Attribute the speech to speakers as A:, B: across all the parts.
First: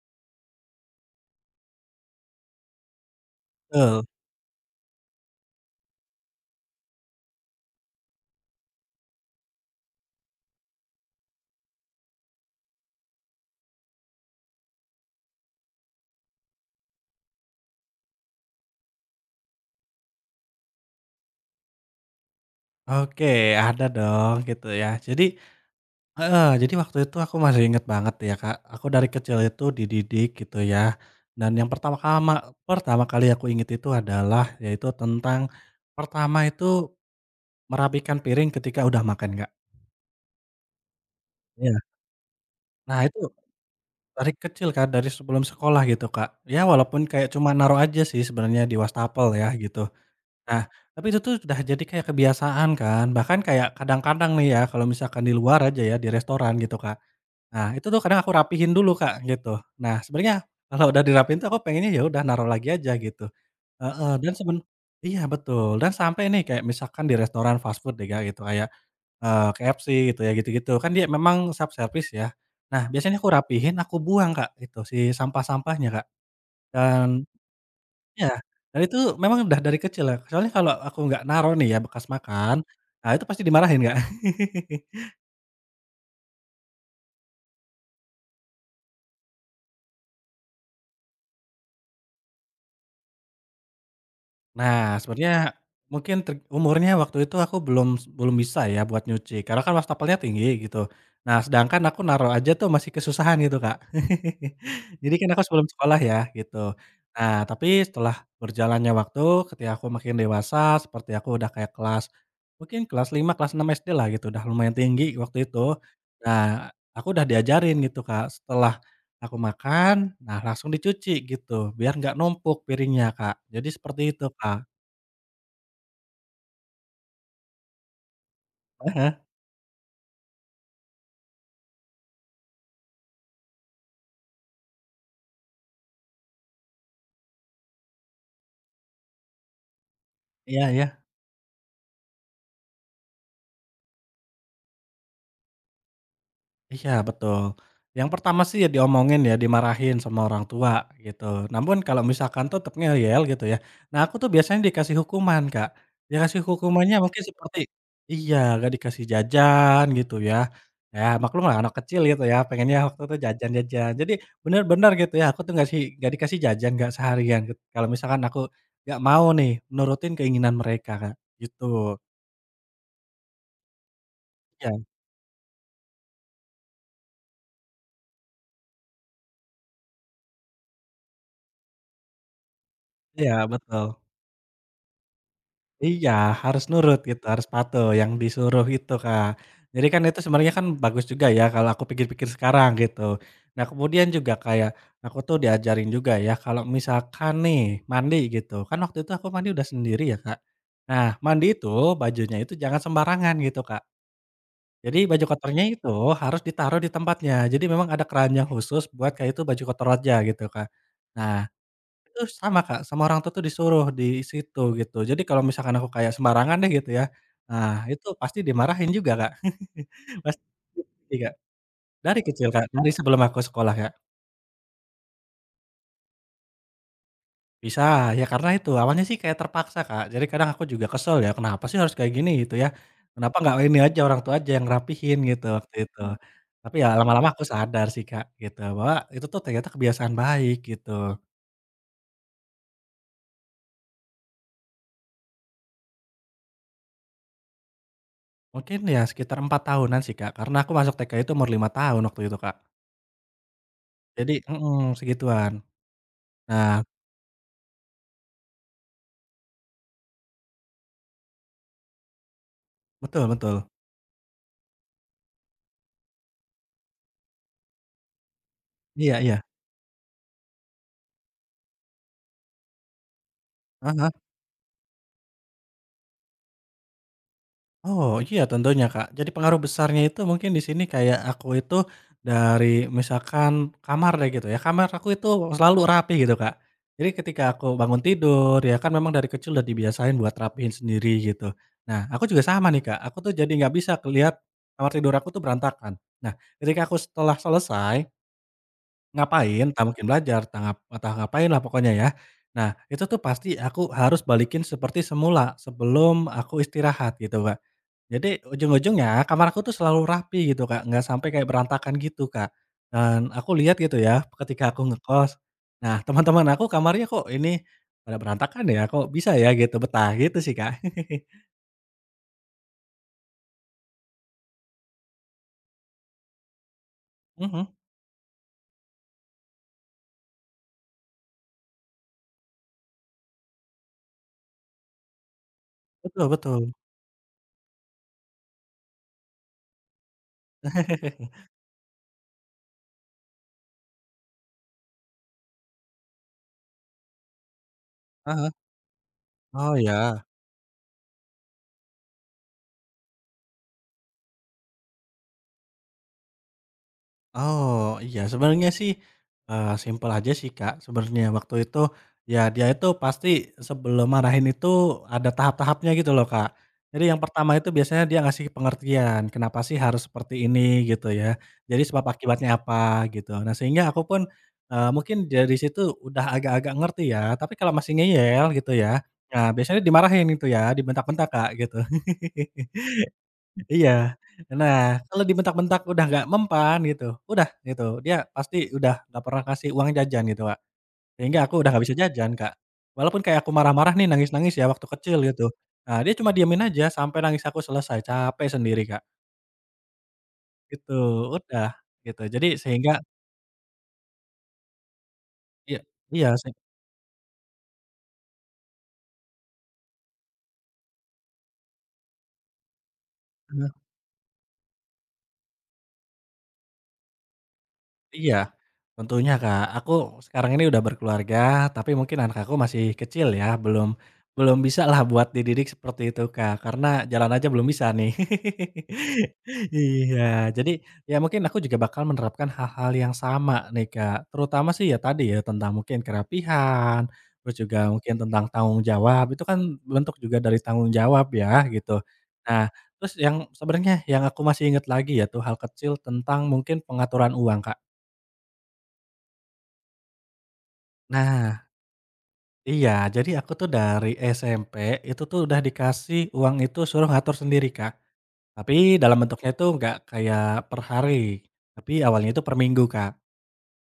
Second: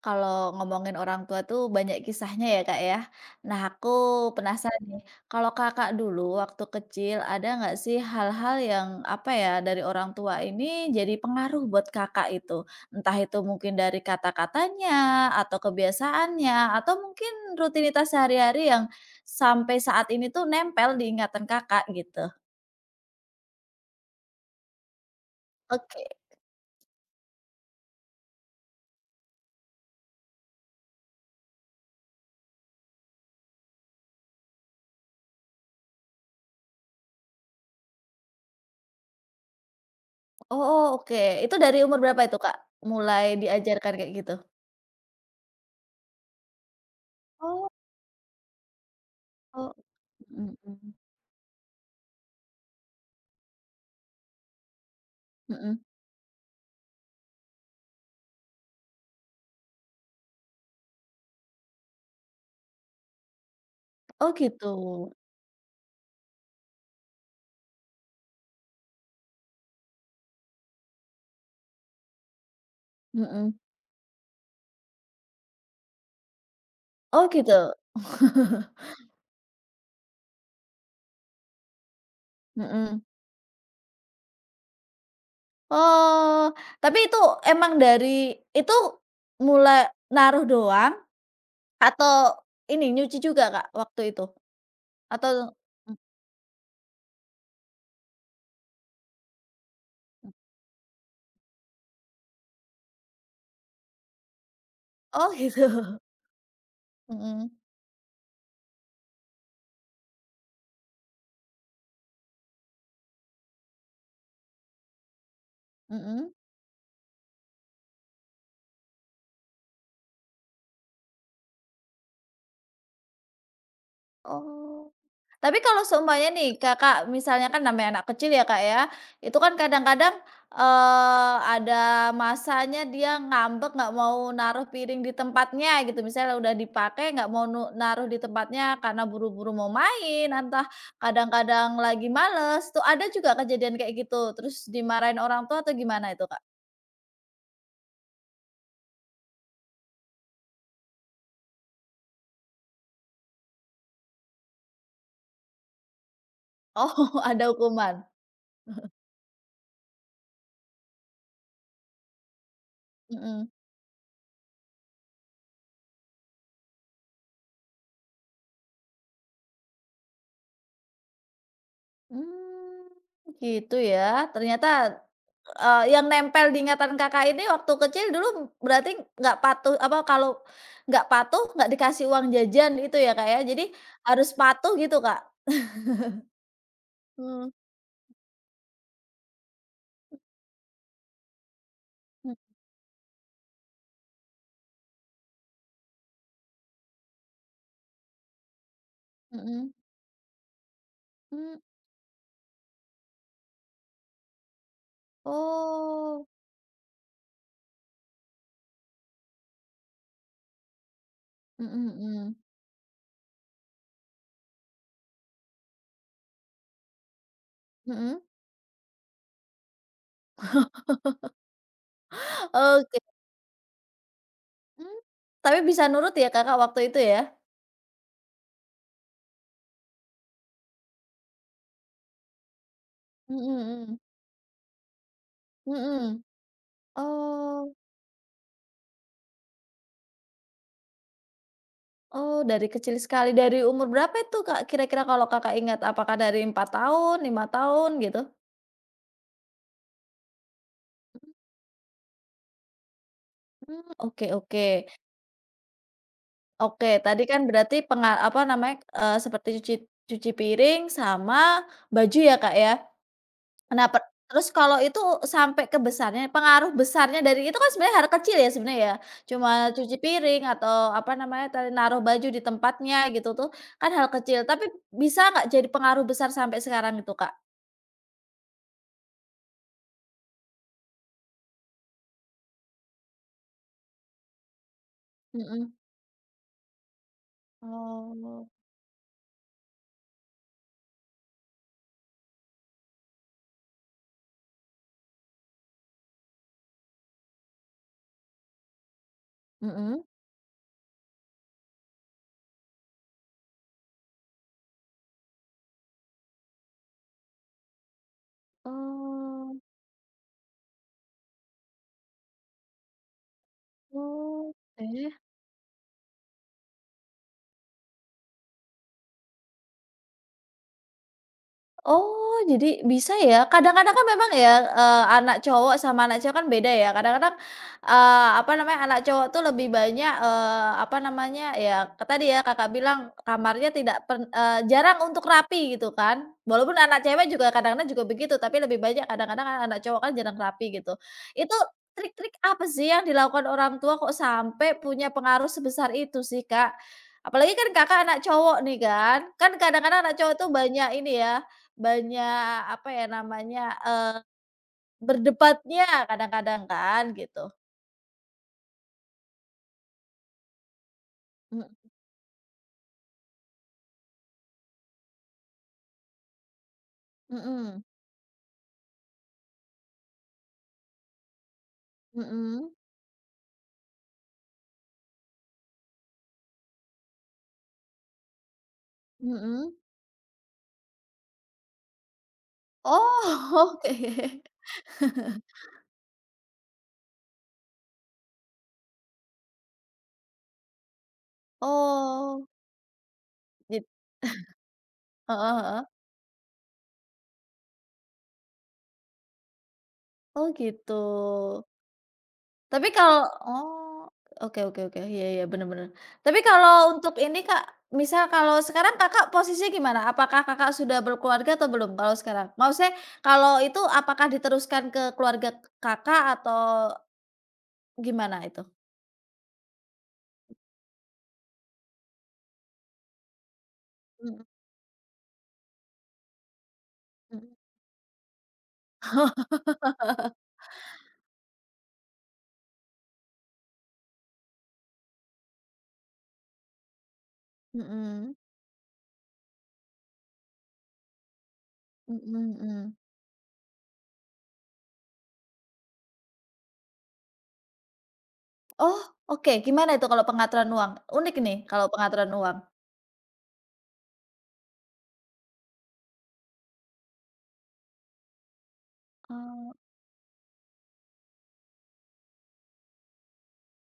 A: Kalau ngomongin orang tua tuh banyak kisahnya ya, Kak, ya. Nah, aku
B: Betul.
A: penasaran nih, kalau Kakak dulu waktu kecil ada nggak sih hal-hal yang apa ya, dari orang tua ini jadi pengaruh buat Kakak itu? Entah itu mungkin dari kata-katanya, atau kebiasaannya, atau mungkin rutinitas sehari-hari yang sampai saat ini tuh nempel di ingatan Kakak gitu?
B: Oke, ada dong gitu ya. Jadi,
A: Oke.
B: heeh, jadi waktu itu aku masih inget banget ya, Kak. Aku dari kecil itu dididik gitu ya. Dan yang pertama kali aku inget itu adalah yaitu tentang pertama itu merapikan piring ketika udah makan, Kak.
A: Oh, oke. Itu dari
B: Iya.
A: umur berapa itu, Kak?
B: Nah, itu
A: Mulai diajarkan kayak
B: dari
A: gitu?
B: kecil kan, dari sebelum sekolah gitu, Kak. Ya walaupun kayak cuma
A: Oh,
B: naruh aja sih sebenarnya di wastafel ya
A: oh.
B: gitu.
A: Mhm
B: Nah,
A: mhm.
B: tapi itu tuh udah jadi kayak kebiasaan kan, bahkan kayak kadang-kadang nih ya, kalau misalkan di luar
A: Mhm.
B: aja ya, di restoran gitu, Kak. Nah, itu tuh kadang aku rapihin dulu, Kak, gitu. Nah, sebenarnya kalau udah dirapihin tuh aku pengennya ya udah naruh lagi aja gitu. Heeh,
A: Oh
B: dan
A: gitu,
B: iya betul, dan sampai nih kayak misalkan di restoran fast food deh, Kak, gitu, kayak, KFC gitu ya, gitu-gitu, kan dia memang self service ya. Nah, biasanya aku
A: mhm,
B: rapihin, aku buang, Kak, itu, si sampah-sampahnya, Kak,
A: oh
B: dan
A: gitu,
B: iya, dan itu memang udah dari kecil ya, soalnya kalau aku nggak naruh nih ya bekas makan,
A: mhm,
B: nah itu pasti dimarahin, Kak.
A: oh, tapi itu emang dari itu mulai naruh doang atau ini nyuci juga, Kak, waktu itu?
B: Nah,
A: Atau
B: sebenarnya
A: mmm,
B: mungkin trik umurnya waktu itu aku belum belum bisa ya buat nyuci, karena kan wastafelnya tinggi gitu. Nah, sedangkan aku naruh aja tuh masih kesusahan gitu, Kak. Jadi kan
A: oh
B: aku
A: gitu,
B: sebelum sekolah ya, gitu. Nah,
A: mhm,
B: tapi setelah berjalannya waktu, ketika aku makin dewasa, seperti aku udah kayak kelas mungkin kelas 5, kelas 6 SD lah gitu, udah lumayan tinggi waktu itu.
A: mhm,
B: Nah, aku udah diajarin gitu, Kak, setelah aku makan, nah langsung dicuci gitu, biar nggak numpuk piringnya, Kak. Jadi seperti itu, Kak.
A: oh. Tapi kalau seumpamanya nih Kakak misalnya kan namanya anak kecil ya Kak ya,
B: Ah,
A: itu kan kadang-kadang, ada masanya dia ngambek nggak mau naruh piring di tempatnya gitu, misalnya udah dipakai nggak mau naruh di tempatnya karena buru-buru mau main,
B: iya
A: entah
B: iya.
A: kadang-kadang lagi males, tuh ada juga kejadian kayak gitu? Terus dimarahin orang tua atau gimana itu Kak?
B: Iya betul. Yang pertama sih ya diomongin ya, dimarahin sama orang tua gitu. Namun kalau misalkan tetep ngeyel gitu ya, nah aku tuh biasanya dikasih hukuman, Kak. Dikasih hukumannya
A: Oh
B: mungkin
A: ada
B: seperti
A: hukuman?
B: iya, nggak dikasih jajan gitu ya. Ya maklum lah anak kecil gitu ya, pengennya waktu itu
A: Mhm.
B: jajan-jajan. Jadi bener-bener gitu ya, aku tuh nggak sih, nggak dikasih jajan, nggak seharian gitu, kalau misalkan aku nggak mau nih nurutin keinginan mereka, Kak, gitu.
A: Mmm, gitu ya.
B: Iya,
A: Ternyata, yang nempel di ingatan Kakak ini waktu kecil dulu berarti nggak patuh apa, kalau nggak patuh nggak dikasih uang jajan itu ya, Kak,
B: iya
A: ya? Jadi
B: betul.
A: harus patuh gitu, Kak?
B: Iya, harus nurut gitu, harus
A: Mmm.
B: patuh yang disuruh itu, Kak. Jadi kan itu sebenarnya kan bagus juga ya kalau aku pikir-pikir
A: Mmm,
B: sekarang gitu. Nah, kemudian juga kayak aku tuh diajarin juga ya kalau misalkan nih mandi gitu, kan waktu itu aku mandi udah
A: mhm,
B: sendiri ya, Kak. Nah, mandi
A: mmm,
B: itu bajunya itu jangan sembarangan gitu, Kak. Jadi baju kotornya itu
A: oh,
B: harus ditaruh di tempatnya. Jadi memang ada keranjang khusus buat kayak itu baju kotor aja gitu, Kak. Nah,
A: mhm
B: itu
A: mhm,
B: sama, Kak, sama orang tua tuh disuruh di situ gitu. Jadi kalau misalkan aku kayak sembarangan deh gitu ya, nah itu
A: mhm,
B: pasti dimarahin juga, Kak. Pasti, Kak. Dari kecil, Kak, dari
A: oke,
B: sebelum aku sekolah, Kak.
A: mmm, tapi bisa nurut ya Kakak waktu itu ya?
B: Bisa, ya karena itu awalnya sih kayak terpaksa, Kak. Jadi kadang aku juga kesel ya, kenapa sih harus kayak gini gitu ya. Kenapa
A: Mhm
B: nggak ini
A: mhm,
B: aja orang tua aja yang rapihin gitu waktu itu.
A: mhm,
B: Tapi ya lama-lama aku
A: oh.
B: sadar sih, Kak, gitu bahwa itu tuh ternyata kebiasaan baik gitu.
A: Oh, dari kecil sekali. Dari umur berapa itu, Kak, kira-kira kalau Kakak ingat? Apakah dari 4 tahun, 5 tahun gitu?
B: Mungkin ya sekitar 4 tahunan sih, Kak, karena aku masuk TK itu umur 5 tahun waktu itu, Kak.
A: Mmm, oke
B: Jadi
A: oke.
B: segituan. Nah,
A: Oke, tadi kan berarti apa namanya, seperti cuci cuci piring sama baju ya, Kak, ya?
B: betul betul.
A: Nah, terus kalau itu sampai ke besarnya, pengaruh besarnya dari itu kan sebenarnya hal kecil ya sebenarnya ya,
B: Iya iya.
A: cuma cuci piring atau apa namanya tadi, naruh baju di tempatnya gitu tuh, kan
B: Heeh
A: hal
B: heeh.
A: kecil. Tapi bisa nggak jadi pengaruh besar sampai sekarang itu, Kak?
B: Oh, iya tentunya, Kak. Jadi pengaruh besarnya itu mungkin di sini kayak aku itu dari misalkan kamar deh gitu ya, kamar aku itu
A: Mhm.
B: selalu rapi gitu, Kak. Jadi ketika aku bangun
A: Oh.
B: tidur ya kan memang dari kecil udah dibiasain buat rapihin sendiri gitu. Nah, aku juga sama nih, Kak, aku tuh jadi nggak bisa ngelihat kamar tidur aku tuh berantakan. Nah, ketika aku setelah selesai ngapain, entah
A: Mhm.
B: mungkin belajar, entah ngapain lah pokoknya ya. Nah, itu tuh pasti aku harus balikin seperti semula sebelum aku istirahat gitu, Kak. Jadi ujung-ujungnya kamar
A: Oh,
B: aku tuh selalu rapi gitu, Kak, nggak sampai kayak berantakan gitu, Kak. Dan aku lihat gitu ya ketika aku
A: oke.
B: ngekos, nah teman-teman aku kamarnya kok ini pada berantakan ya, kok bisa ya gitu betah gitu sih, Kak.
A: Oh, jadi bisa ya? Kadang-kadang kan memang ya, anak cowok sama anak cewek kan beda ya. Kadang-kadang,
B: Mhm,
A: apa namanya, anak cowok tuh lebih banyak, apa namanya, ya tadi ya Kakak bilang kamarnya tidak jarang untuk rapi gitu
B: betul
A: kan.
B: betul.
A: Walaupun anak cewek juga kadang-kadang juga begitu, tapi lebih banyak kadang-kadang kan anak cowok kan jarang rapi gitu. Itu trik-trik apa sih yang dilakukan orang tua kok sampai punya pengaruh sebesar itu sih, Kak? Apalagi kan Kakak anak
B: Heeh.
A: cowok nih kan. Kan
B: Oh,
A: kadang-kadang anak
B: ya.
A: cowok tuh banyak ini ya banyak, apa ya namanya, eee, berdebatnya kadang-kadang kan, gitu.
B: Oh, iya sebenarnya sih, simpel aja sih, Kak, sebenarnya waktu
A: Mhm
B: itu, ya dia itu pasti sebelum marahin itu ada tahap-tahapnya gitu loh, Kak. Jadi yang pertama itu
A: mhm
B: biasanya dia ngasih pengertian, kenapa sih harus seperti ini gitu ya, jadi sebab akibatnya
A: mhm
B: apa gitu. Nah, sehingga aku pun, mungkin dari situ udah agak-agak ngerti ya, tapi kalau masih ngeyel gitu ya, nah
A: mhm.
B: biasanya dimarahin itu ya, dibentak-bentak, Kak, gitu.
A: Oh,
B: Iya.
A: oke.
B: Nah, kalau dibentak-bentak udah nggak mempan gitu, udah gitu, dia pasti udah nggak pernah kasih uang jajan gitu, Kak. Sehingga aku udah nggak bisa jajan,
A: Oh.
B: Kak. Walaupun kayak aku
A: Git
B: marah-marah nih, nangis-nangis ya waktu kecil gitu.
A: heeh heeh.
B: Nah, dia cuma diemin aja sampai nangis aku selesai, capek sendiri, Kak,
A: Oh, gitu.
B: gitu, udah, gitu. Jadi
A: Tapi
B: sehingga.
A: kalau oh, oke oke oke. Iya iya, bener
B: Iya,
A: bener.
B: iya
A: Tapi
B: sih.
A: kalau untuk ini, Kak, misal kalau sekarang Kakak posisinya gimana? Apakah Kakak sudah berkeluarga atau belum kalau sekarang? Maksudnya kalau itu apakah diteruskan ke keluarga Kakak atau
B: Iya,
A: gimana itu?
B: tentunya Kak. Aku sekarang ini udah berkeluarga, tapi mungkin anak aku masih kecil ya, belum
A: Mhm.
B: belum bisa lah buat dididik seperti itu Kak, karena jalan aja
A: Mhm
B: belum bisa nih. Iya, jadi ya mungkin aku juga bakal menerapkan hal-hal yang sama nih Kak, terutama sih ya tadi ya tentang mungkin kerapihan, terus juga mungkin
A: mhm
B: tentang tanggung jawab, itu kan bentuk juga dari tanggung jawab ya gitu.
A: mhm
B: Nah,
A: mhm.
B: terus yang sebenarnya yang aku masih ingat lagi ya tuh hal kecil tentang mungkin pengaturan uang Kak.
A: Oh, oke, gimana itu kalau pengaturan uang? Unik nih
B: Nah,
A: kalau pengaturan uang.
B: iya. Jadi aku tuh dari SMP, itu tuh udah dikasih uang itu suruh ngatur sendiri, Kak. Tapi dalam bentuknya itu
A: Oh,
B: nggak kayak per hari, tapi awalnya itu per minggu, Kak.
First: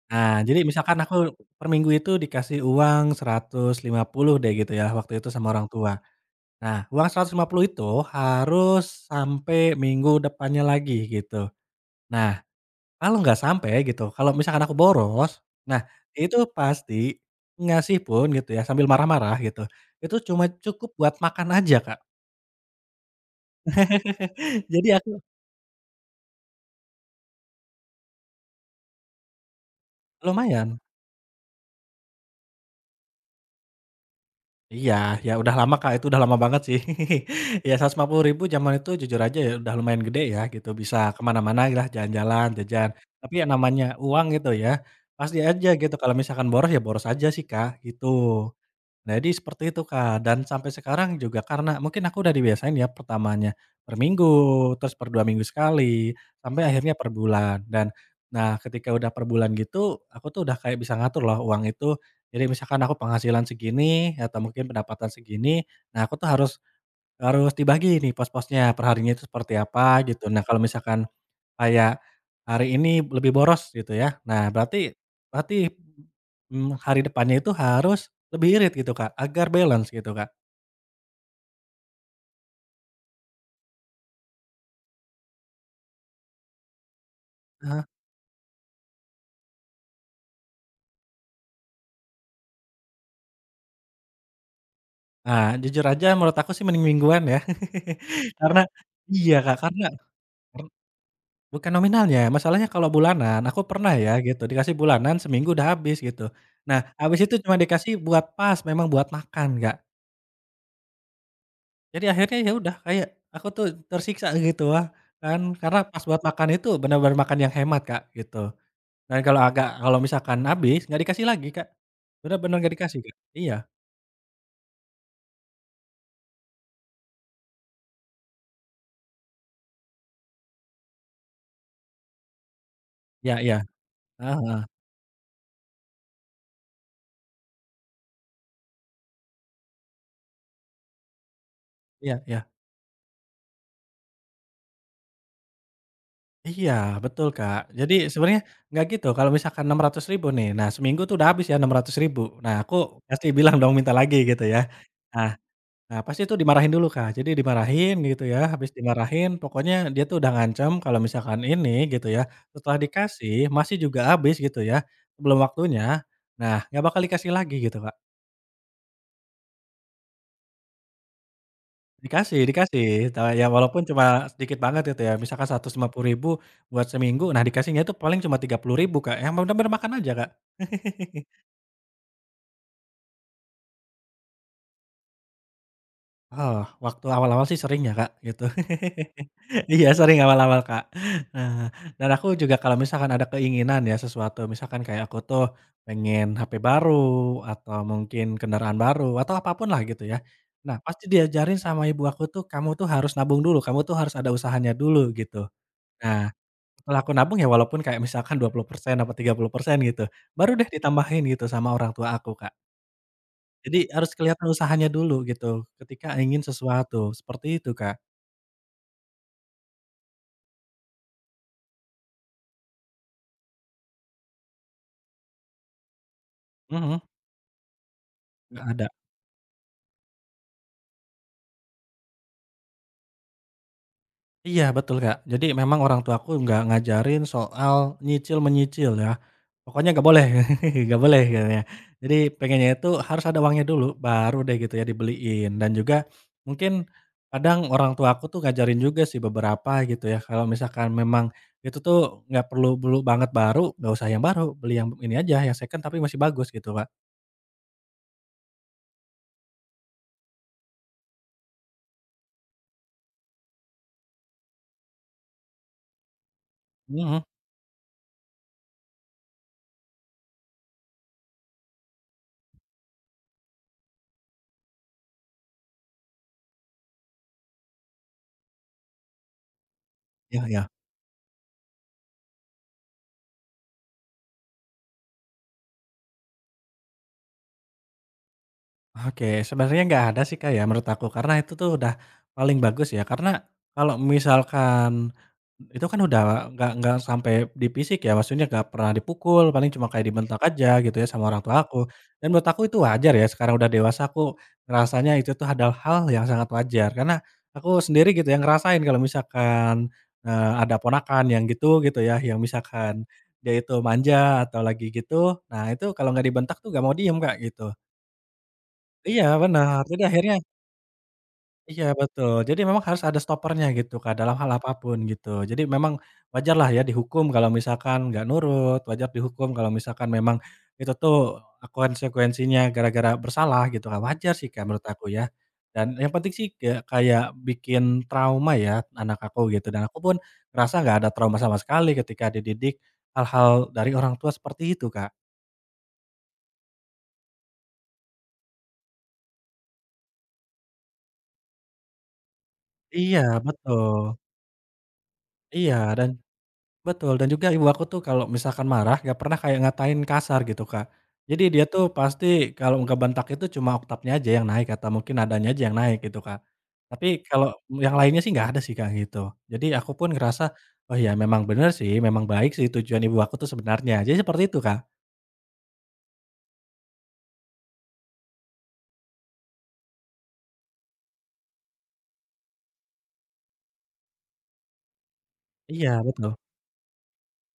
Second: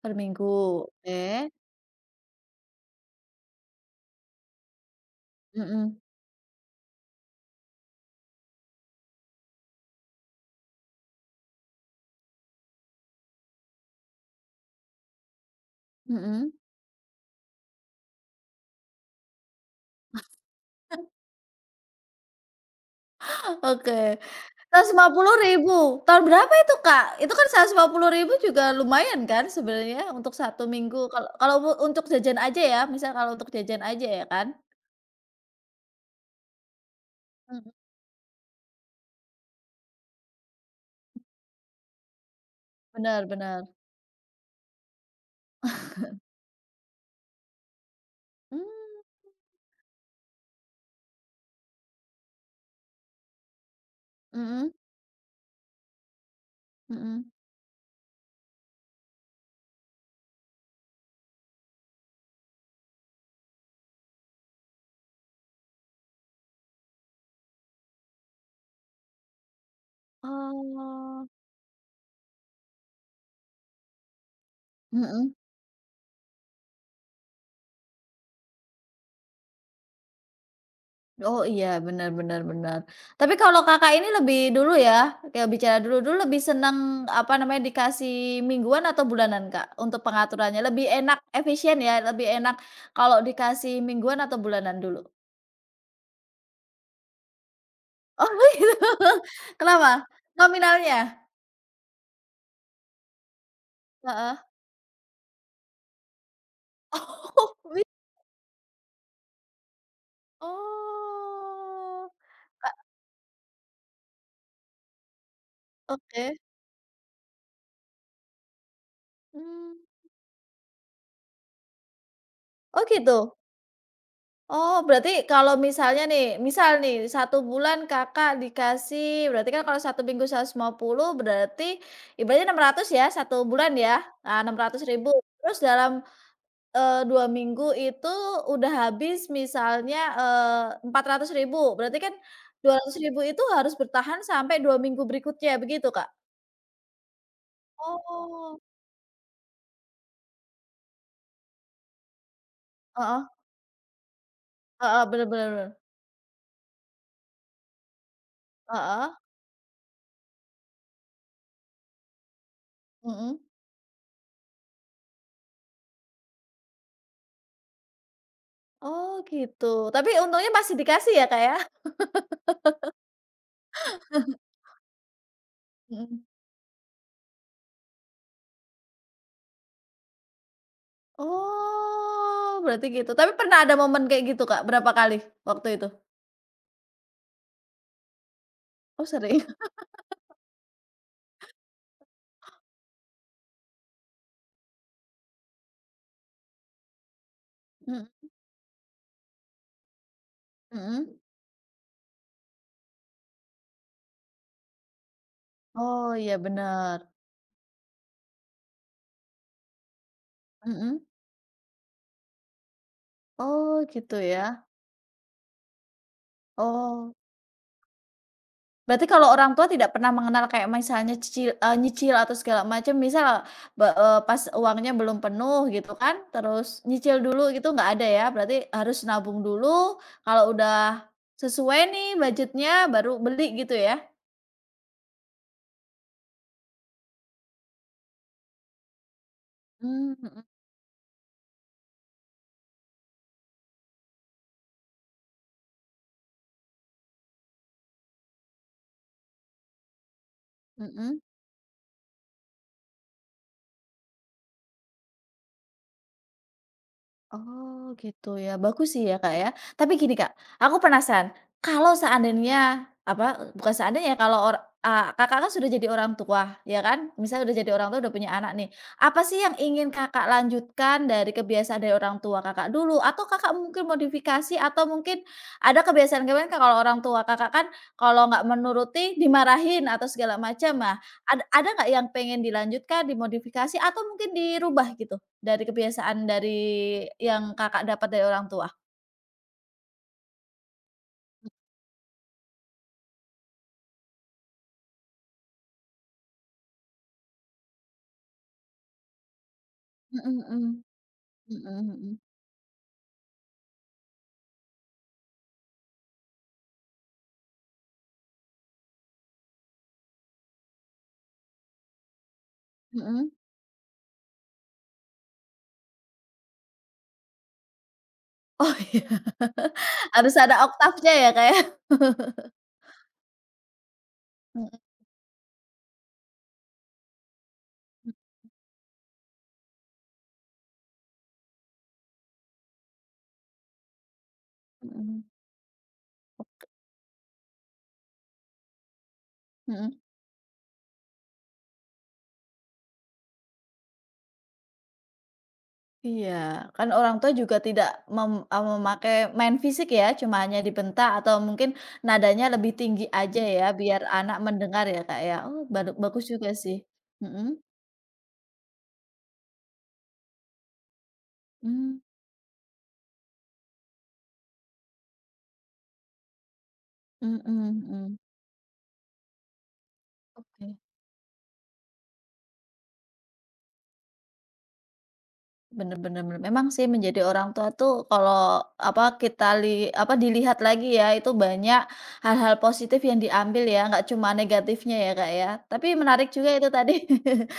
A: per
B: Nah,
A: minggu,
B: jadi misalkan aku
A: oke.
B: per minggu itu dikasih uang 150 deh gitu ya, waktu itu sama orang tua.
A: Mhm
B: Nah, uang 150 itu harus sampai minggu depannya lagi gitu. Nah, kalau nggak sampai gitu, kalau misalkan aku boros, nah itu
A: mhm.
B: pasti ngasih pun gitu ya sambil marah-marah gitu, itu cuma cukup buat makan aja, Kak.
A: Oke,
B: Jadi aku
A: Rp150.000 tahun berapa itu, Kak? Itu kan 150.000 juga lumayan kan sebenarnya untuk satu
B: lumayan.
A: minggu kalau kalau mu untuk jajan aja ya, misal kalau untuk jajan aja ya kan?
B: Iya, ya udah lama, Kak, itu udah lama banget sih.
A: Mhm,
B: Ya 150.000 zaman itu jujur aja ya udah lumayan gede ya gitu, bisa kemana mana-mana lah jalan-jalan, jajan.
A: bener
B: Tapi yang
A: bener.
B: namanya uang gitu ya, pasti aja gitu kalau misalkan boros ya boros aja sih, Kak, gitu.
A: Hmm
B: Jadi seperti itu, Kak, dan sampai sekarang juga karena mungkin aku udah dibiasain ya pertamanya per
A: mhm
B: minggu, terus per 2 minggu sekali, sampai akhirnya per
A: mhm.
B: bulan dan nah ketika udah per bulan gitu, aku tuh udah kayak bisa ngatur loh uang itu. Jadi misalkan aku penghasilan segini atau mungkin pendapatan segini, nah aku tuh harus harus dibagi nih pos-posnya, per harinya itu seperti apa gitu. Nah, kalau misalkan
A: Oh,
B: kayak hari ini lebih boros gitu ya. Nah, berarti
A: mhm.
B: berarti, mmm, hari depannya itu harus lebih irit gitu Kak, agar balance gitu Kak.
A: Oh iya, benar-benar benar. Benar. Tapi kalau Kakak ini lebih dulu ya, kayak bicara dulu, dulu lebih seneng, apa namanya,
B: Ah.
A: dikasih mingguan atau bulanan, Kak, untuk pengaturannya? Lebih enak efisien ya, lebih enak kalau dikasih mingguan atau bulanan dulu?
B: Nah, jujur aja menurut aku sih mending mingguan ya.
A: Oh
B: Karena
A: gitu,
B: iya Kak, karena
A: kenapa?
B: karena
A: Nominalnya?
B: bukan nominalnya, masalahnya kalau bulanan, aku pernah ya
A: Heeh.
B: gitu, dikasih bulanan seminggu udah habis gitu. Nah, habis itu
A: Oh,
B: cuma dikasih buat pas, memang buat makan Kak. Jadi
A: oh,
B: akhirnya ya udah kayak aku tuh tersiksa gitu, wah kan karena pas buat
A: oke.
B: makan itu benar-benar makan yang hemat Kak, gitu. Dan kalau
A: Mmm,
B: kalau misalkan habis, nggak dikasih lagi, Kak. Bener-bener nggak
A: oh
B: dikasih, Kak.
A: gitu?
B: Iya.
A: Oh, berarti kalau misalnya nih, misal nih satu bulan Kakak dikasih berarti kan kalau satu minggu 150 berarti ibaratnya 600 ya satu
B: Iya iya.
A: bulan ya, nah, enam
B: Heeh,
A: ratus ribu terus dalam, 2 minggu itu udah habis misalnya, 400.000 berarti kan
B: iya iya.
A: 200.000 itu harus bertahan sampai 2 minggu berikutnya begitu, Kak?
B: Iya, betul, Kak. Jadi sebenarnya
A: Oh,
B: nggak gitu, kalau misalkan rp ribu nih, nah seminggu tuh udah habis ya rp ribu. Nah, aku
A: heeh
B: pasti bilang dong minta lagi gitu ya.
A: heeh, bener
B: Nah
A: bener bener,
B: nah pasti tuh dimarahin dulu, Kak. Jadi dimarahin gitu ya, habis
A: heeh,
B: dimarahin pokoknya dia tuh udah ngancam kalau misalkan ini gitu ya, setelah
A: mhm.
B: dikasih masih juga habis gitu ya, sebelum waktunya, nah nggak bakal dikasih lagi gitu, Kak.
A: Oh gitu, tapi untungnya masih dikasih ya, Kak, ya?
B: Dikasih dikasih, ya walaupun cuma sedikit banget gitu ya, misalkan seratus lima puluh
A: Mhm.
B: ribu buat seminggu, nah dikasihnya itu paling cuma 30.000 Kak, yang bener-bener makan aja Kak.
A: Oh, berarti gitu. Tapi pernah ada momen kayak gitu, Kak? Berapa kali waktu itu?
B: Oh, waktu awal-awal sih sering ya Kak, gitu.
A: Oh, sering.
B: Iya sering awal-awal Kak. Nah, dan aku juga kalau misalkan ada keinginan ya sesuatu, misalkan kayak aku tuh pengen HP baru, atau
A: Mhm
B: mungkin kendaraan baru, atau apapun lah gitu ya. Nah, pasti
A: mhm.
B: diajarin sama ibu aku tuh, "Kamu tuh harus nabung dulu, kamu tuh harus ada usahanya dulu," gitu.
A: Oh,
B: Nah,
A: iya
B: setelah
A: bener.
B: aku nabung ya walaupun kayak misalkan 20% apa 30% gitu, baru deh
A: Mhm.
B: ditambahin gitu sama orang tua aku, Kak.
A: Oh,
B: Jadi harus
A: gitu ya.
B: kelihatan usahanya dulu gitu ketika ingin sesuatu,
A: Oh,
B: seperti itu, Kak.
A: berarti kalau orang tua tidak pernah mengenal kayak misalnya nyicil atau segala macam, misal pas uangnya belum penuh gitu kan, terus
B: Mhm,
A: nyicil dulu gitu nggak ada ya? Berarti
B: nggak ada.
A: harus nabung dulu, kalau udah sesuai nih budgetnya baru beli gitu ya?
B: Iya betul, Kak. Jadi memang orang tuaku nggak ngajarin soal nyicil-menyicil ya, pokoknya nggak
A: Mmm,
B: boleh
A: mhm
B: nggak boleh katanya. Jadi pengennya itu harus ada uangnya dulu baru deh gitu ya dibeliin dan juga mungkin kadang orang tuaku tuh ngajarin juga sih beberapa gitu ya, kalau misalkan
A: mhm.
B: memang itu tuh nggak perlu perlu banget baru, nggak usah yang baru, beli yang ini aja yang second tapi masih bagus gitu, pak.
A: Oh gitu ya, bagus sih ya Kak ya. Tapi gini Kak, aku penasaran, kalau seandainya, apa, bukan seandainya ya, kalau Kakak kan sudah jadi orang tua, ya kan?
B: Mhm,
A: Misalnya udah jadi orang tua, udah punya anak nih, apa sih yang ingin Kakak lanjutkan dari kebiasaan dari orang tua Kakak dulu? Atau Kakak mungkin modifikasi atau mungkin ada kebiasaan-kebiasaan Kak, kalau orang tua Kakak kan kalau nggak menuruti dimarahin atau segala
B: ya ya.
A: macam. Nah, ada nggak yang pengen dilanjutkan, dimodifikasi atau mungkin dirubah gitu? Dari kebiasaan dari yang Kakak dapat dari orang tua?
B: Oke, sebenarnya nggak ada sih, Kak, ya, menurut aku, karena itu tuh udah paling bagus ya. Karena kalau misalkan itu kan udah nggak sampai di fisik ya, maksudnya nggak pernah dipukul, paling cuma kayak
A: Mhm
B: dibentak aja
A: mhm.
B: gitu ya sama orang tua
A: Mhm
B: aku.
A: mhm.
B: Dan menurut aku itu wajar ya, sekarang udah dewasa aku ngerasanya itu tuh adalah hal yang sangat wajar. Karena aku sendiri gitu yang ngerasain kalau misalkan, ada ponakan yang gitu gitu ya, yang misalkan
A: Mhm.
B: dia itu manja atau lagi gitu, nah itu kalau nggak dibentak tuh nggak mau diem, Kak, gitu.
A: Oh iya.
B: Iya benar. Jadi
A: Harus
B: akhirnya
A: ada oktavnya ya, Kak, ya?
B: iya betul, jadi memang harus ada stoppernya gitu Kak, dalam hal
A: Mhm.
B: apapun gitu. Jadi memang wajarlah ya dihukum kalau misalkan nggak nurut, wajar dihukum kalau misalkan memang itu tuh konsekuensinya gara-gara bersalah gitu Kak, wajar sih Kak, menurut aku
A: Mhm.
B: ya. Dan yang penting sih kayak kayak bikin trauma ya anak aku gitu dan aku
A: Mhm.
B: pun ngerasa nggak ada trauma sama sekali ketika dididik hal-hal dari orang tua seperti itu Kak.
A: Iya, kan orang tua juga tidak memakai main fisik ya, cuma hanya dibentak atau mungkin nadanya lebih tinggi
B: Iya
A: aja ya, biar
B: betul,
A: anak mendengar ya, Kak, ya? Oh,
B: iya dan
A: bagus juga sih.
B: betul, dan juga
A: Mhm.
B: ibu aku tuh kalau misalkan marah nggak pernah kayak ngatain kasar gitu, Kak. Jadi dia tuh
A: Mmm,
B: pasti kalau nggak ngebentak itu cuma oktapnya aja yang naik atau mungkin nadanya aja yang naik gitu, Kak. Tapi kalau
A: mhm
B: yang
A: mhm.
B: lainnya sih nggak ada sih, Kak, gitu. Jadi aku pun ngerasa,
A: Oke.
B: oh ya memang bener sih, memang baik sih tujuan ibu aku tuh sebenarnya. Jadi seperti itu, Kak.
A: Bener bener. Memang sih menjadi orang tua tuh kalau apa kita li apa dilihat lagi ya itu banyak hal-hal positif yang diambil ya, nggak cuma negatifnya ya, Kak, ya. Tapi
B: Iya,
A: menarik
B: betul.
A: juga itu tadi,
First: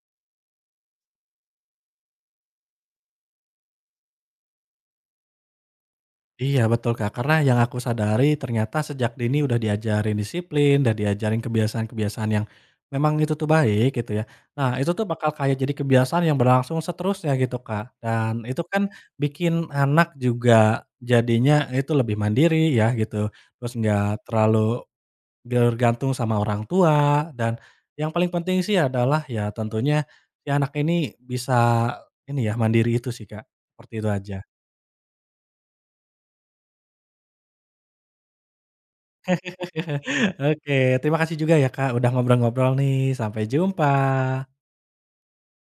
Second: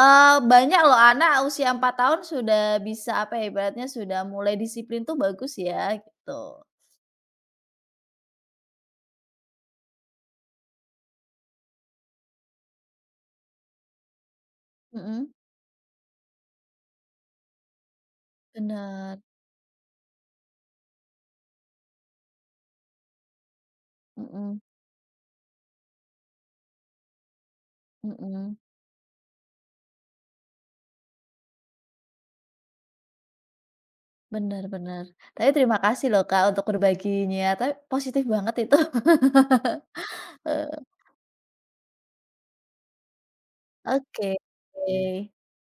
A: eee, banyak loh anak usia 4 tahun sudah bisa apa ya, ibaratnya sudah mulai disiplin tuh bagus ya
B: Iya
A: gitu.
B: betul Kak, karena yang aku sadari ternyata sejak dini udah diajarin disiplin, udah diajarin kebiasaan-kebiasaan yang memang itu tuh baik gitu ya. Nah, itu tuh
A: Mhm,
B: bakal kayak jadi kebiasaan yang berlangsung seterusnya gitu Kak, dan itu kan
A: bener,
B: bikin anak juga jadinya itu lebih mandiri ya gitu, terus nggak
A: mhm
B: terlalu bergantung sama orang tua dan yang paling
A: mhm,
B: penting sih adalah ya tentunya si anak ini bisa ini ya mandiri itu sih Kak, seperti itu aja.
A: bener bener. Tapi terima kasih loh, Kak, untuk berbaginya, tapi positif banget itu. Eee,
B: Oke, terima kasih juga ya Kak, udah ngobrol-ngobrol nih. Sampai
A: oke.
B: jumpa.